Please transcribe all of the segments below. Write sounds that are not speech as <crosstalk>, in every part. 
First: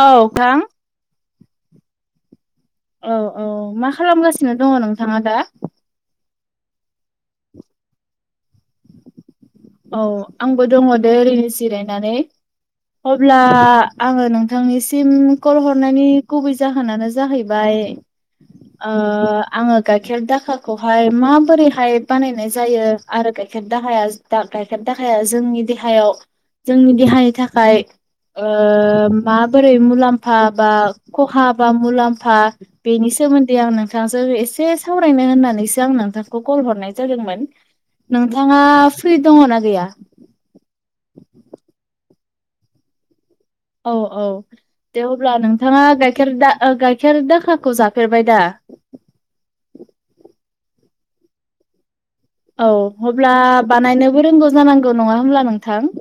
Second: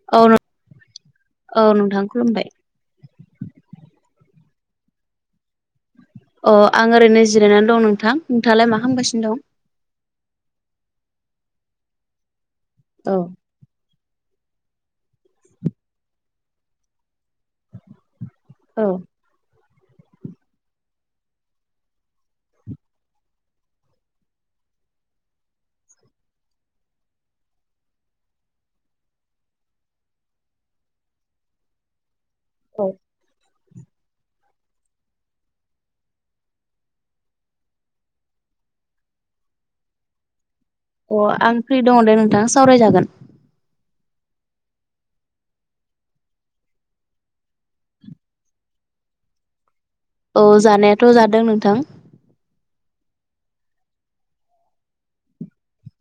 औ थां औ नोंथां खुलुमबाय औ औ मा खालामगासिनो दङ नोंथाङा दा? अ आं ओरैनो जिरायनानै दं नोंथां नोंथाङालाय मा खामगासिनो दं? औ आंबो दं दो ओरैनो जिरायनानै अब्ला आङो नोंथांनिसिम कल हरनायनि गुबै जाहोनानो जाहैबाय ओ औ आङो गाइखेर दाखाखौहाय माबोरैहाय बानायनाय जायो आरो गाइखेर दाहाया दा गाइखेर दाखाया जोंनि देहायाव जोंनि देहानि थाखाय ओ माबोरै मुलाम्फा बा खहा बा मुलाम्फ फा औ बेनि सोमोन्दै आं नों थांजों एसे सावरायनो होननानैसो आं नोंथांखौ कल हरनाय जादोंमोन। नोंथाङा फ्रि दङना गैया? अ आं फ्रि दङ दे नोंथाङा सावरायजागोन औ औ दे अब्ला नोंथाङा गाइखेर द गाइखेर दाखाखौ जाफेरबाय दा? औ जानायाथ' जादों नोंथां औ अब्ला बानायनोबो रोंगौ जानांगौ नङा होमब्ला नोंथां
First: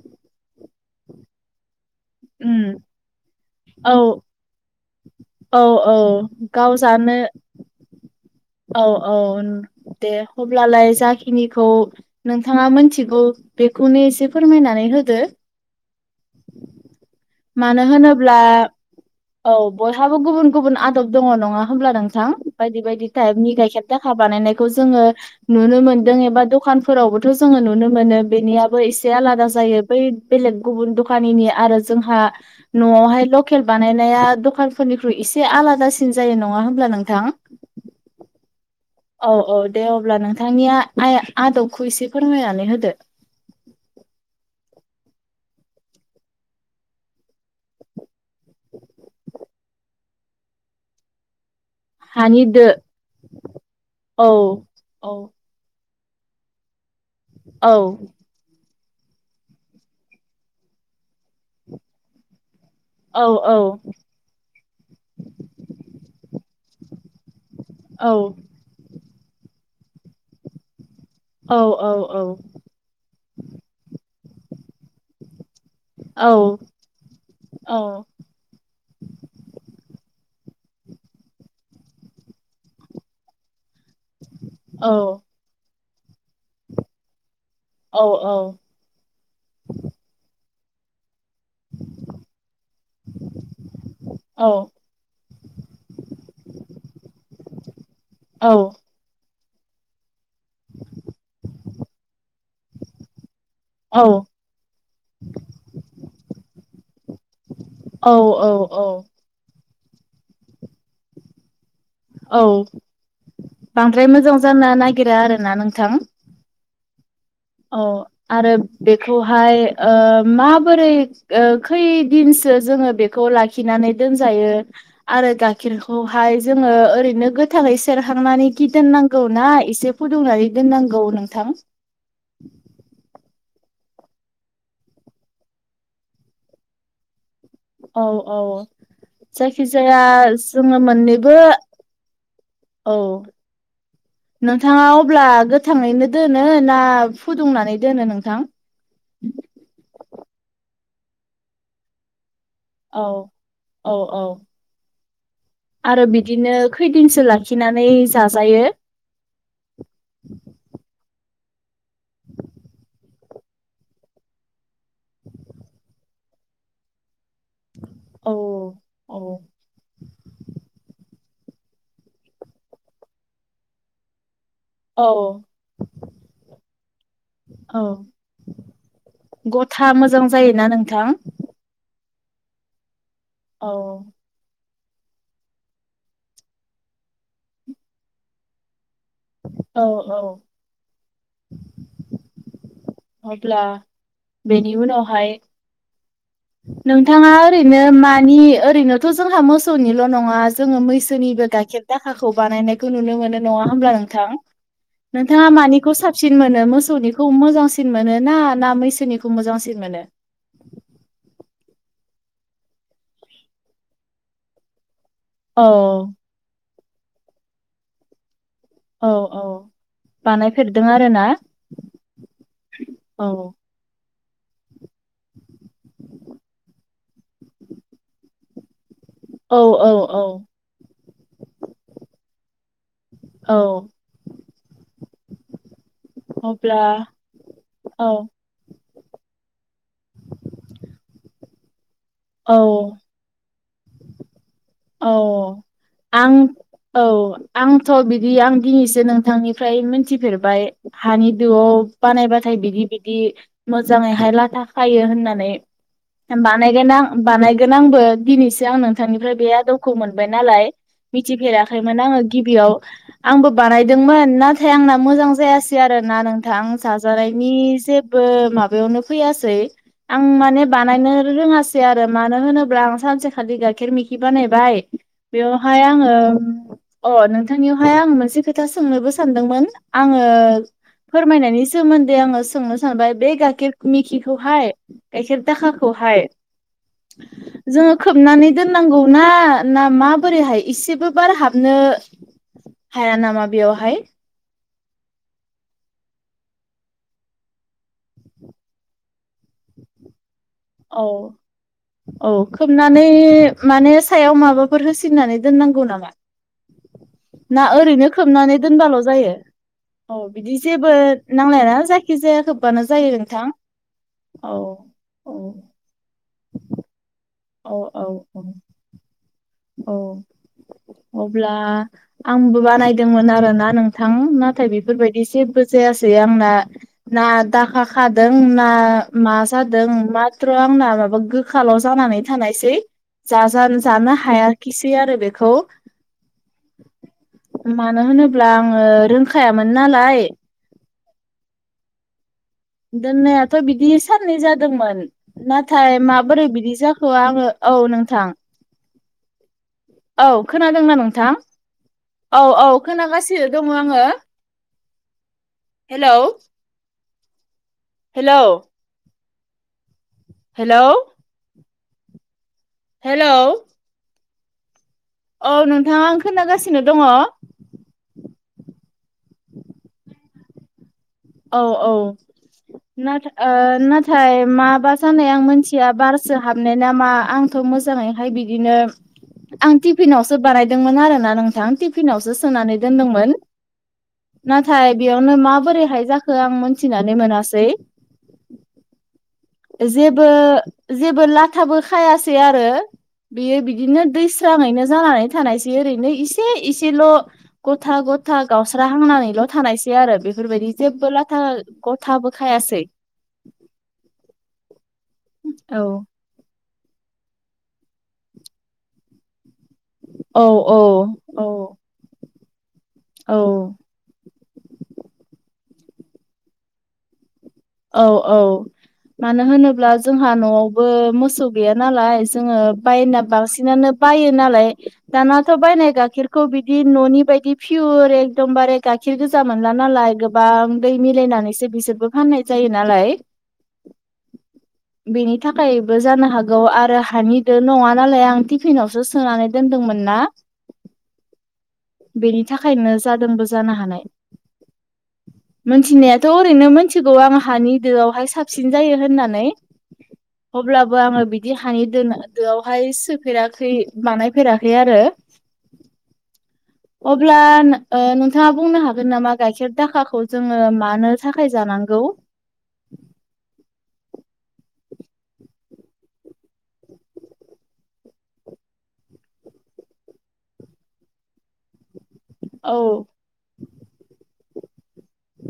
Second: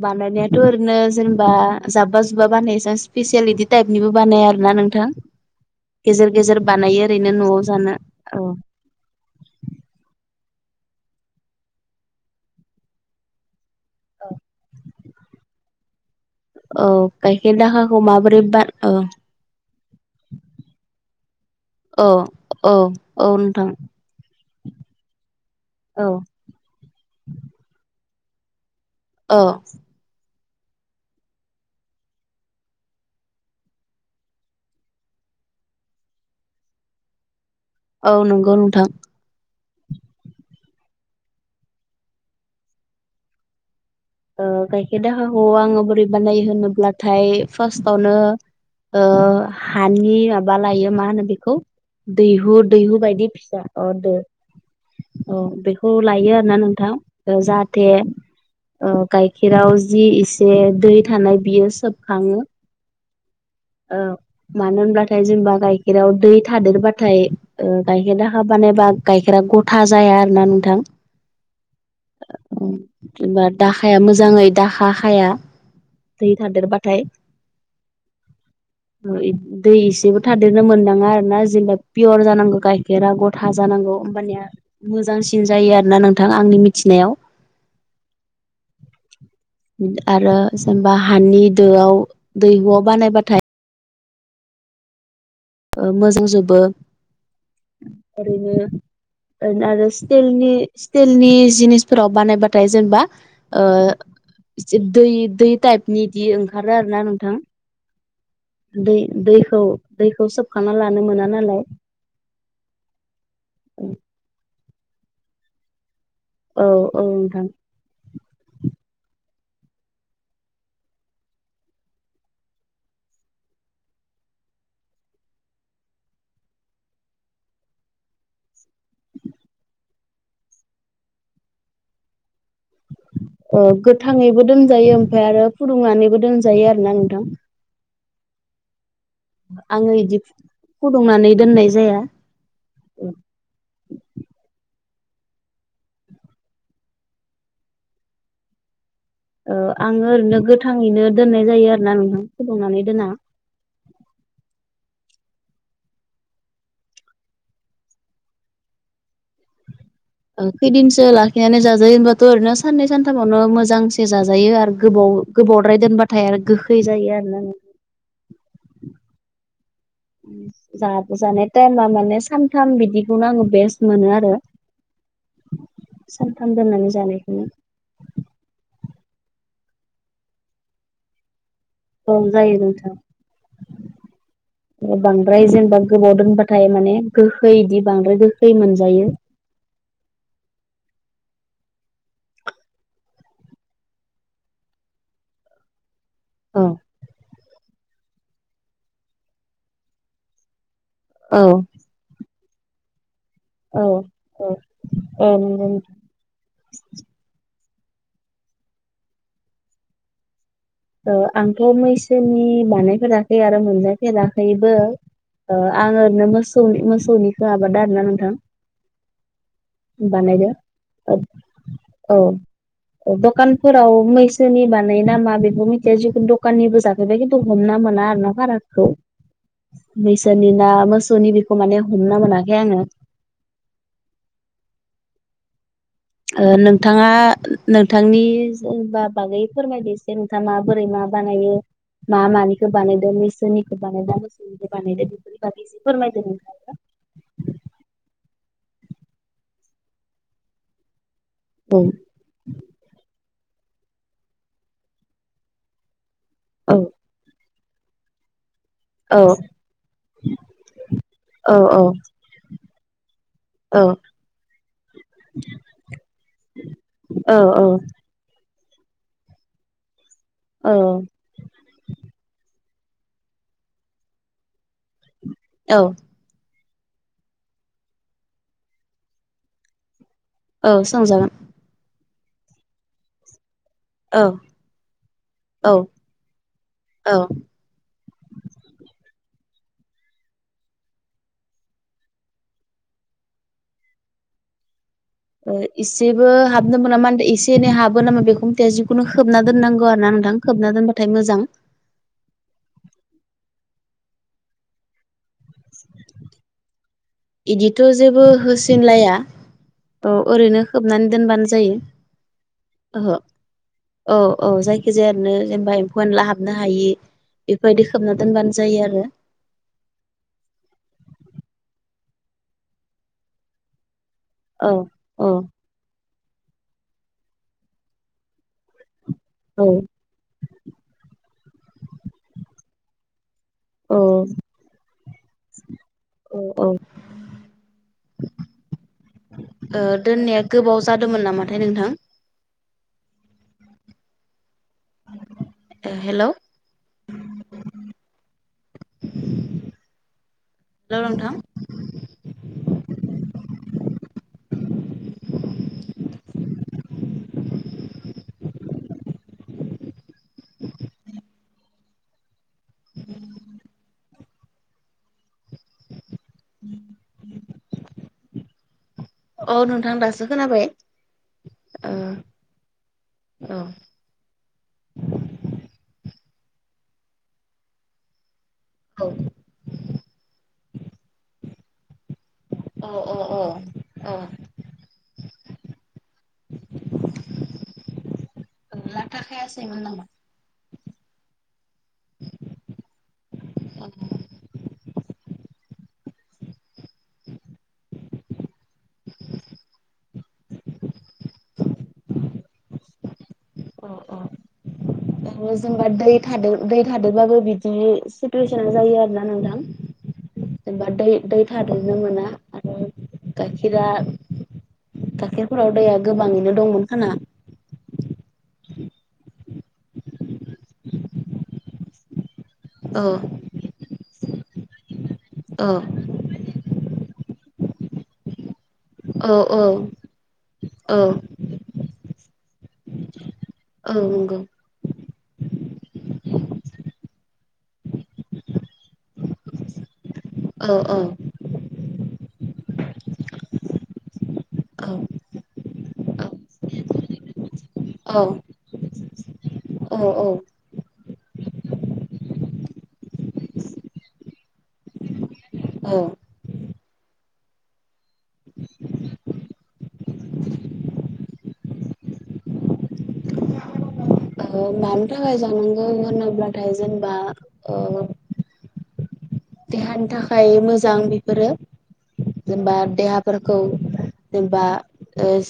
बानायनायाथ' ओरैनो जेनेबा जाब्बा जुब्बा उम बानायो जास स्पेसियेल औ टाइपनिबो बानाया आरो नोंथां थां औ औ गेजेर गेजेर गाव बानायो जानो ओरैनो न'आव जानो औ औ औ दे हब्लालाय जाखिनिखौ नोंथाङा मोनथिगौ बेखौनो एसे फोरमायनानै होदो औ गायखेर मानो दाखाखौ होनोब्ला माबोरै बा ओ औ बयहाबो गुबुन गुबुन आदब दङ नङा होमब्ला औ नोंथां औ बायदि बायदि औ टाइपनि नोंथां गाइखेर दा खा जोङो नुनो औ मोनदों एबा दखान फोरावबोथ' जोङो नुनो मोनो बेनियाबो एसे औ आलादा जायो बै बेलेग गुबुन द खानिनि आरो जोंहा न'आवहाय लकेल बानायनाया दखानफोरनिख्रुइ एसे आलादासिन जायो नङा होनब्ला नोंथां? औ नंगौ नोंथां औ औ दे अब्ला नोंथांनिया आया आदबखौ एसे फोरमायनानै होदो गाइखेर दाखाखौ आङो बोरै बानायो होनोब्लाथाय फार्स्टावनो हानि माबा लायो मा होनो बेखौ हानि दैहु दो दैहु बायदि फिसा अ दो औ औ अ दैहु हु लायो आरो ना नोंथां औ जाहाथे गाइखेराव जि एसे दै थानाय बियो सोबखाङो औ औ औ मानो होनब्लाथाय जेनबा गाइखेराव दै थादेरबाथाय औ गाइखेरा हाब बानायबा गाइखेरा गथा जाया आरोना नोंथां औ औ औ जेनेबा दाखाया मोजाङै दाखा खाया औ दै थादेरबाथाय औ मै दै एसेबो थादेरनो मोननाङा आरो ना जेब्ला पियर जानांगौ गाइखेरा गथा जानांगौ कम्पानिया औ मोजांसिन जायो आरोोना नोंथां आंनि मिथिनायाव औ औ आरो जेनेबा हानि दोआव दैहुआव बानायबाथाय औ मोजां जबो ओरैनोओरै आरो स्टिलनि स्टिलनि जिनिसफोराव बानायबाथाय जेनेबा से दै दै टाइपनि बिदि ओंखारो आरो ना नोंथां औ औ औ दै दैखौ दैखौ सोबखांना लानो मोना नालाय औ बांद्राय मोजां जानो नागिरा आरो ना नोंथां औ औ नोंथां औ आरो बेखौहाय माबोरै खैदिनसो जोङो बेखौ लाखिनानै दोनजायो आरो गाइखेरखौहाय जोङो ओरैनो गोथाङै सेरखांनानै गिदोननांगौ ना एसे फुदुंनानै दोननांगौ नोंथां गोथाङैबो दोनजायो ओमफ्राय आरो फुदुंनानैबो दोनजायो आरोना नोंथां औ औ आङो जायखिजाया इदि जोङो फुदुंनानै मोननैबो दोननाय जाया औ ओ नोंथाङा अब्ला गोथाङैनो दोनो ना फुदुंनानै दोनो नोंथां औ आङो ओरैनो गोथाङैनो दोननाय जायो आरो ना नोंनो दंनानै औ औ औ आरो बिदिनो खैदिनसो लाखिनानै जाजायो खैदिनसो लाखिनानै जाजायो होनबाथ' ओरैनो साननै सानथामावनो मोजांसे जाजायो आरो गोबाव गोबावद्राय दोनबाथाय आरो गोखै जायो आरो न आ औ औ जाब जानाय टाइमा माने सानथाम बिदिखौनो आङो बेस्ट मोनो आरो औ सानथाम दोननानै जानायखौ औ गथा मोजां जायोना नोंथां ओं जायो नोंथां औ बांद्राय जेनेबा गोबाव दोनबाथाय माने गोखै बिदि बांद्राय गोखै मोनजायो औ औ अब्ला बेनि उनावहाय औ नोंथाङा ओरैनो मानि ओरैनोथ' जोंहा मोसौनिल' नङा जोङो मैसो औ जनिबो गाइखेर दाखाखौ बानायनाय नुनो मोन ना होन औ नोंथां औ औ नोंथाङा नंगौ मानिखौ स साबसिन मोनो मोसौनिखौ मोजांसिन मोनो ना ना मैसोनिखौ मोजांसिन मोनो आंथ' मैसोनि बानायफेराखै आरो मोनजाफेराखैबो औ आं ओरैनो मोसौनि मोसौनिखौ आबाद आर ना नोंथां औ औ बानाय बानायफेरदों आरो ना औ औ औ दखान फोराव मैसोनि बानाय नाामा बे आोंबो मिथिया जिखुनु दखाननिबो जफैबाय खिन्थु हमना मोना आरो ना भाराखौ औ औ औ बैसोनि ना मोसौनि बेखौ माने हमना मोनाखै आङो औ अब्ला नोंथाङा औ नोंथांनि जेनबा बागै फोरमायदोस नोंथाङां म बोरै मा बानायो मा औ मानिखौ बानायदों मसोरनि नाय द मानाय बिनि औ बाख आं फोरमायदों औ आंथ' बिदि आं दिनैसो नोंथांनिफ्राय मिथिफेरबाय हानि दोआव बानायबाथाय बिदिदि बिदि मोजाङैहाय लाथा खायो होननानै औ बानायगोन आं बानायगोन आंबो दिनैसो आं औ नोंथांनिफ्राय बे आ दबखौ मोनबाय नालाय औ औ मिथिफेराखैमोन आङो गिबियाव आंबो औ बानायदोंमोन नाथाय आंना मोजां जायासै आरोना नोंथां आ औ साजानायनि जसे ओ माबायावनो फैैआ सोय माने औ बानायनो रोङासै आरो मानो होनोब्ला आं सानसेखालि गाइखेर मेखि बानायबाय बेवहाय औ आङो अ नोंथांनियावहाय आं मोनसे खोथा सोंनोबो सानदोंमोन आङो औ सोंजागोन फोरमायनायनि सोमोन्दै आङो सोंनो सानबाय बे गाइखेर औ मिखिखौहाय गाइखेर औ दाखाखौहाय औ जोङो खोबनानै दोननांगौ ना ना माबोरैहाय इसेबो बार हाबनो हाया नामा बेयावहाय इसेबो हाबनो मोननामा होन एसे एनै हाबो नामा बेखौ मिथायया जिखुनु होबना दोननांगौ आरो ना नोंथां खोबना औ दोनबाथाय मोजां औ खोबनानै माने सायाव माबाफोर होसिननानै दोननांगौ नामा ना बिदिथ' ओरैनो जेबो खोबनानै दोनबाल' होसिनलाया जायो औ बिदि ओरैनो जेबो होबनानै दोनबानो जायो नांलायाना जायखि जाया खोबबानो जायो ओहो नोंथां औ औ जायखिजाया नो औ जेनेबा एम्फौ एनला हाबनो हायि औ बेफोरबायदि औ खोबना औ दोनबानो जायो आरो औ अब्ला आंबो बानायदोंमोन आरोना नों थाङो नाथाय औ बेफोरबायदि औ एसे जायासै आंना ना दाखा खादों ना मा जादों मा फ्रो आंना माबा गोखाल' जानानै थानायसै औ जानो हायाखिसै आरो बेखौ औ औ ओ मानो होनोब्ला आङो रोंखायामोन नालाय दोननाया गोबाव जादोंमोन नामाथाय नोंथां दोननायाथ' बिदि साननै जादोंमोन ओ नाथाय हेलौ माबोरै बिदि जाखो आङो औ नोंथां औ खोनादोंना नोंथां औ औ खोनागासिनो दङ आङो हेलौ हेल' हेल' हेल' औ नोंथाङा खोनागासिनो दङ औ नोंथां दासो खोनाबाय औ ओ औ ना औ ना थाय माबा जानाय आं मिथिया बारसो हाबनाय नामा आंथ' मोजाङैहाय बिदिनो औ आं टिफिनावसो बानायदोंमोन आरो ना नोंथां टि फिनावसो सोनानै दोनदोंमोन नाथाय बेयावनो माबोरैहाय जा खो आं मिथिनानै मोननासै जेब बो जेबो ला थाबो खायासै आरो बेयो बिदिनो दैस्राङैनो जानानै थानायसै ओरैनो इसे एसेल' गथा गथा गावस्रा हांनानैल' थानायसै आरो बेफोरबायदि जेबबो लाथा गथाबो खाय आसै अ अ अराव औ संबाथाय <unintelligible> दै थादोंबाबो <unintelligible> दै थादबाबो बिदि सिथुवेसना जायो आरोोना नोंथां औ औ जेनेबा दै - दै औ थादेरनो मोना आरो औ गाइखेरा गाइखेरफोराव दैया गोबाङैनो दंमोन खाना औ औ मानो होनोब्ला जोंहा न'आवबो मोसौ गैया नालाय जोङो औ बायना बांसिनानो बायो नालाय दानाथ' औ बायनाय गाइखेर बिदि न'नि बायदि फियुर एकदमबार गाइखेर औ गोजा औ मोनला नालाय गोबां दै औ मिलायनानैसो बिसोरबो फाननाय जायो नालाय औग <inaudible> बेनि थाखायबो जानो हागौ आरो हानिदो नङा नालाय आं टिफिनावसो सोनानै दोनदोंमोन ना औ -औ बेनि थाखायनो जादोंबो जानो हानाय मोनथिनायाथ' ओरैनो मोनथिगौ आं औ हानिदोआवहाय साबसिन जायो होननानै औ औ अब्लाबो आङो बिदि हानि दोन दोआवहाय सोफेराखै बानायफेराखै आरो अ <inaudible> अब्ला नोंथाङा बुंनो हागोन नामा गाइखेर दाखाखौ जोङो मानो थाखाय जानांगौ <inaudible> मानि थाखाय जनांगौ होनोब्लाथाय जेनेबा देहानि थाखाय मोजां बेफोरो जेनेबा औ देहाफोरखौ जेनेबा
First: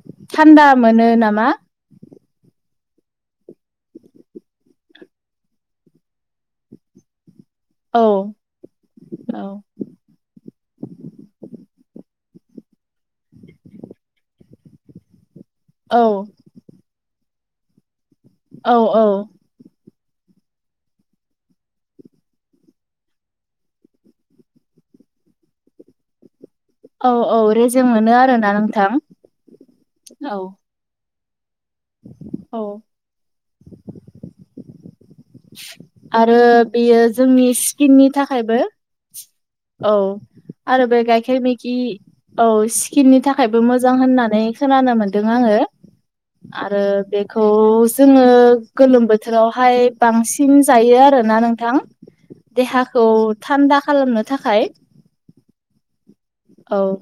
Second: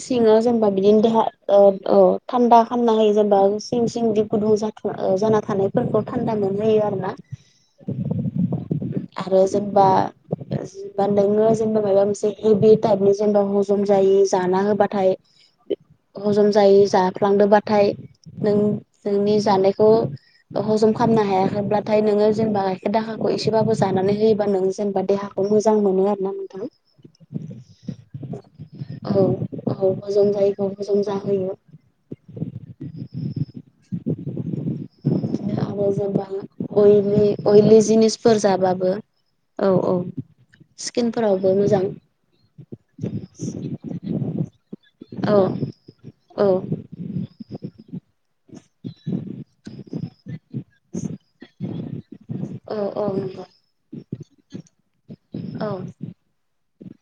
सिङाव थान्दा जेनेबा मोनो बिदिनो नामा द थान्दा खामना होायो जेनेबा सिं सिं दि गुदुं ज जाना थानायफोरखौ थान्दा मोनजायो आरो ना औ आरो औ जेनेबा बा नोङो जेनेबा माबा मोनसे हेबि टाइपनि जेनेबा हजम जायो जाना होबाथाय औ जम जायै जाफ्लांदोंबाथाय नों औ औ नोंनि जानायखौ हजम खालामनो हायाखैब्लाथाय नोङो जेनेबा गाइखेर दाखाखौ एसे थबाबो जानानै होयोबा नों जेनेबा देहाखौ मोजां मोनो आरोना नोंथां औ - औ रेजे मोनो आरोोना नों औ औ हजम जायोब हजम जाहोयो औ बिदिनो आरो जेनेबा आरो बेयो अइलि जोंनि अइलि स्किननि जिनिसफोर थाखायबो जाबाबो औ आरो बे गाइखेर स्किनफोरावबो मखि मोजां औ स्किननि थाखायबो मोजां होननानै खोनानो मोनदों औ आङो औ आरो बे खौ जोङो गोलोम बोथोरावहाय बांसिन जायो आरोना नोंथां औ देहाखौ औ नंगौ थान्दा खालामनो थाखाय औ औ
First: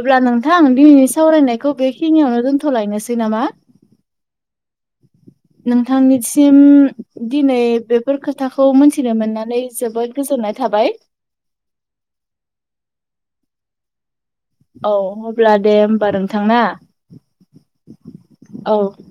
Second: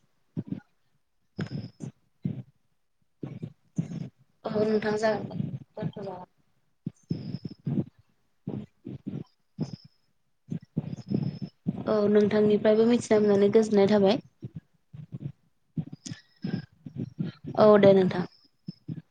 अब्ला नोंथां दिनैनि सावरायनायखौ बेखिनियावनो दोन्थ'लायनोसै नामा औ नोंथां जागोन नोंथांनिसिम दिनै बे बे फोर खोथाखौ मोनथिनो मोननानै जोबोद गोजोननाय थाबाय औ नोंथांनिफ्रायबो मिथिना मोननानै गोजोननाय थाबाय औ अब्ला दे होमबा नोंथांा औ दे नोंथां औ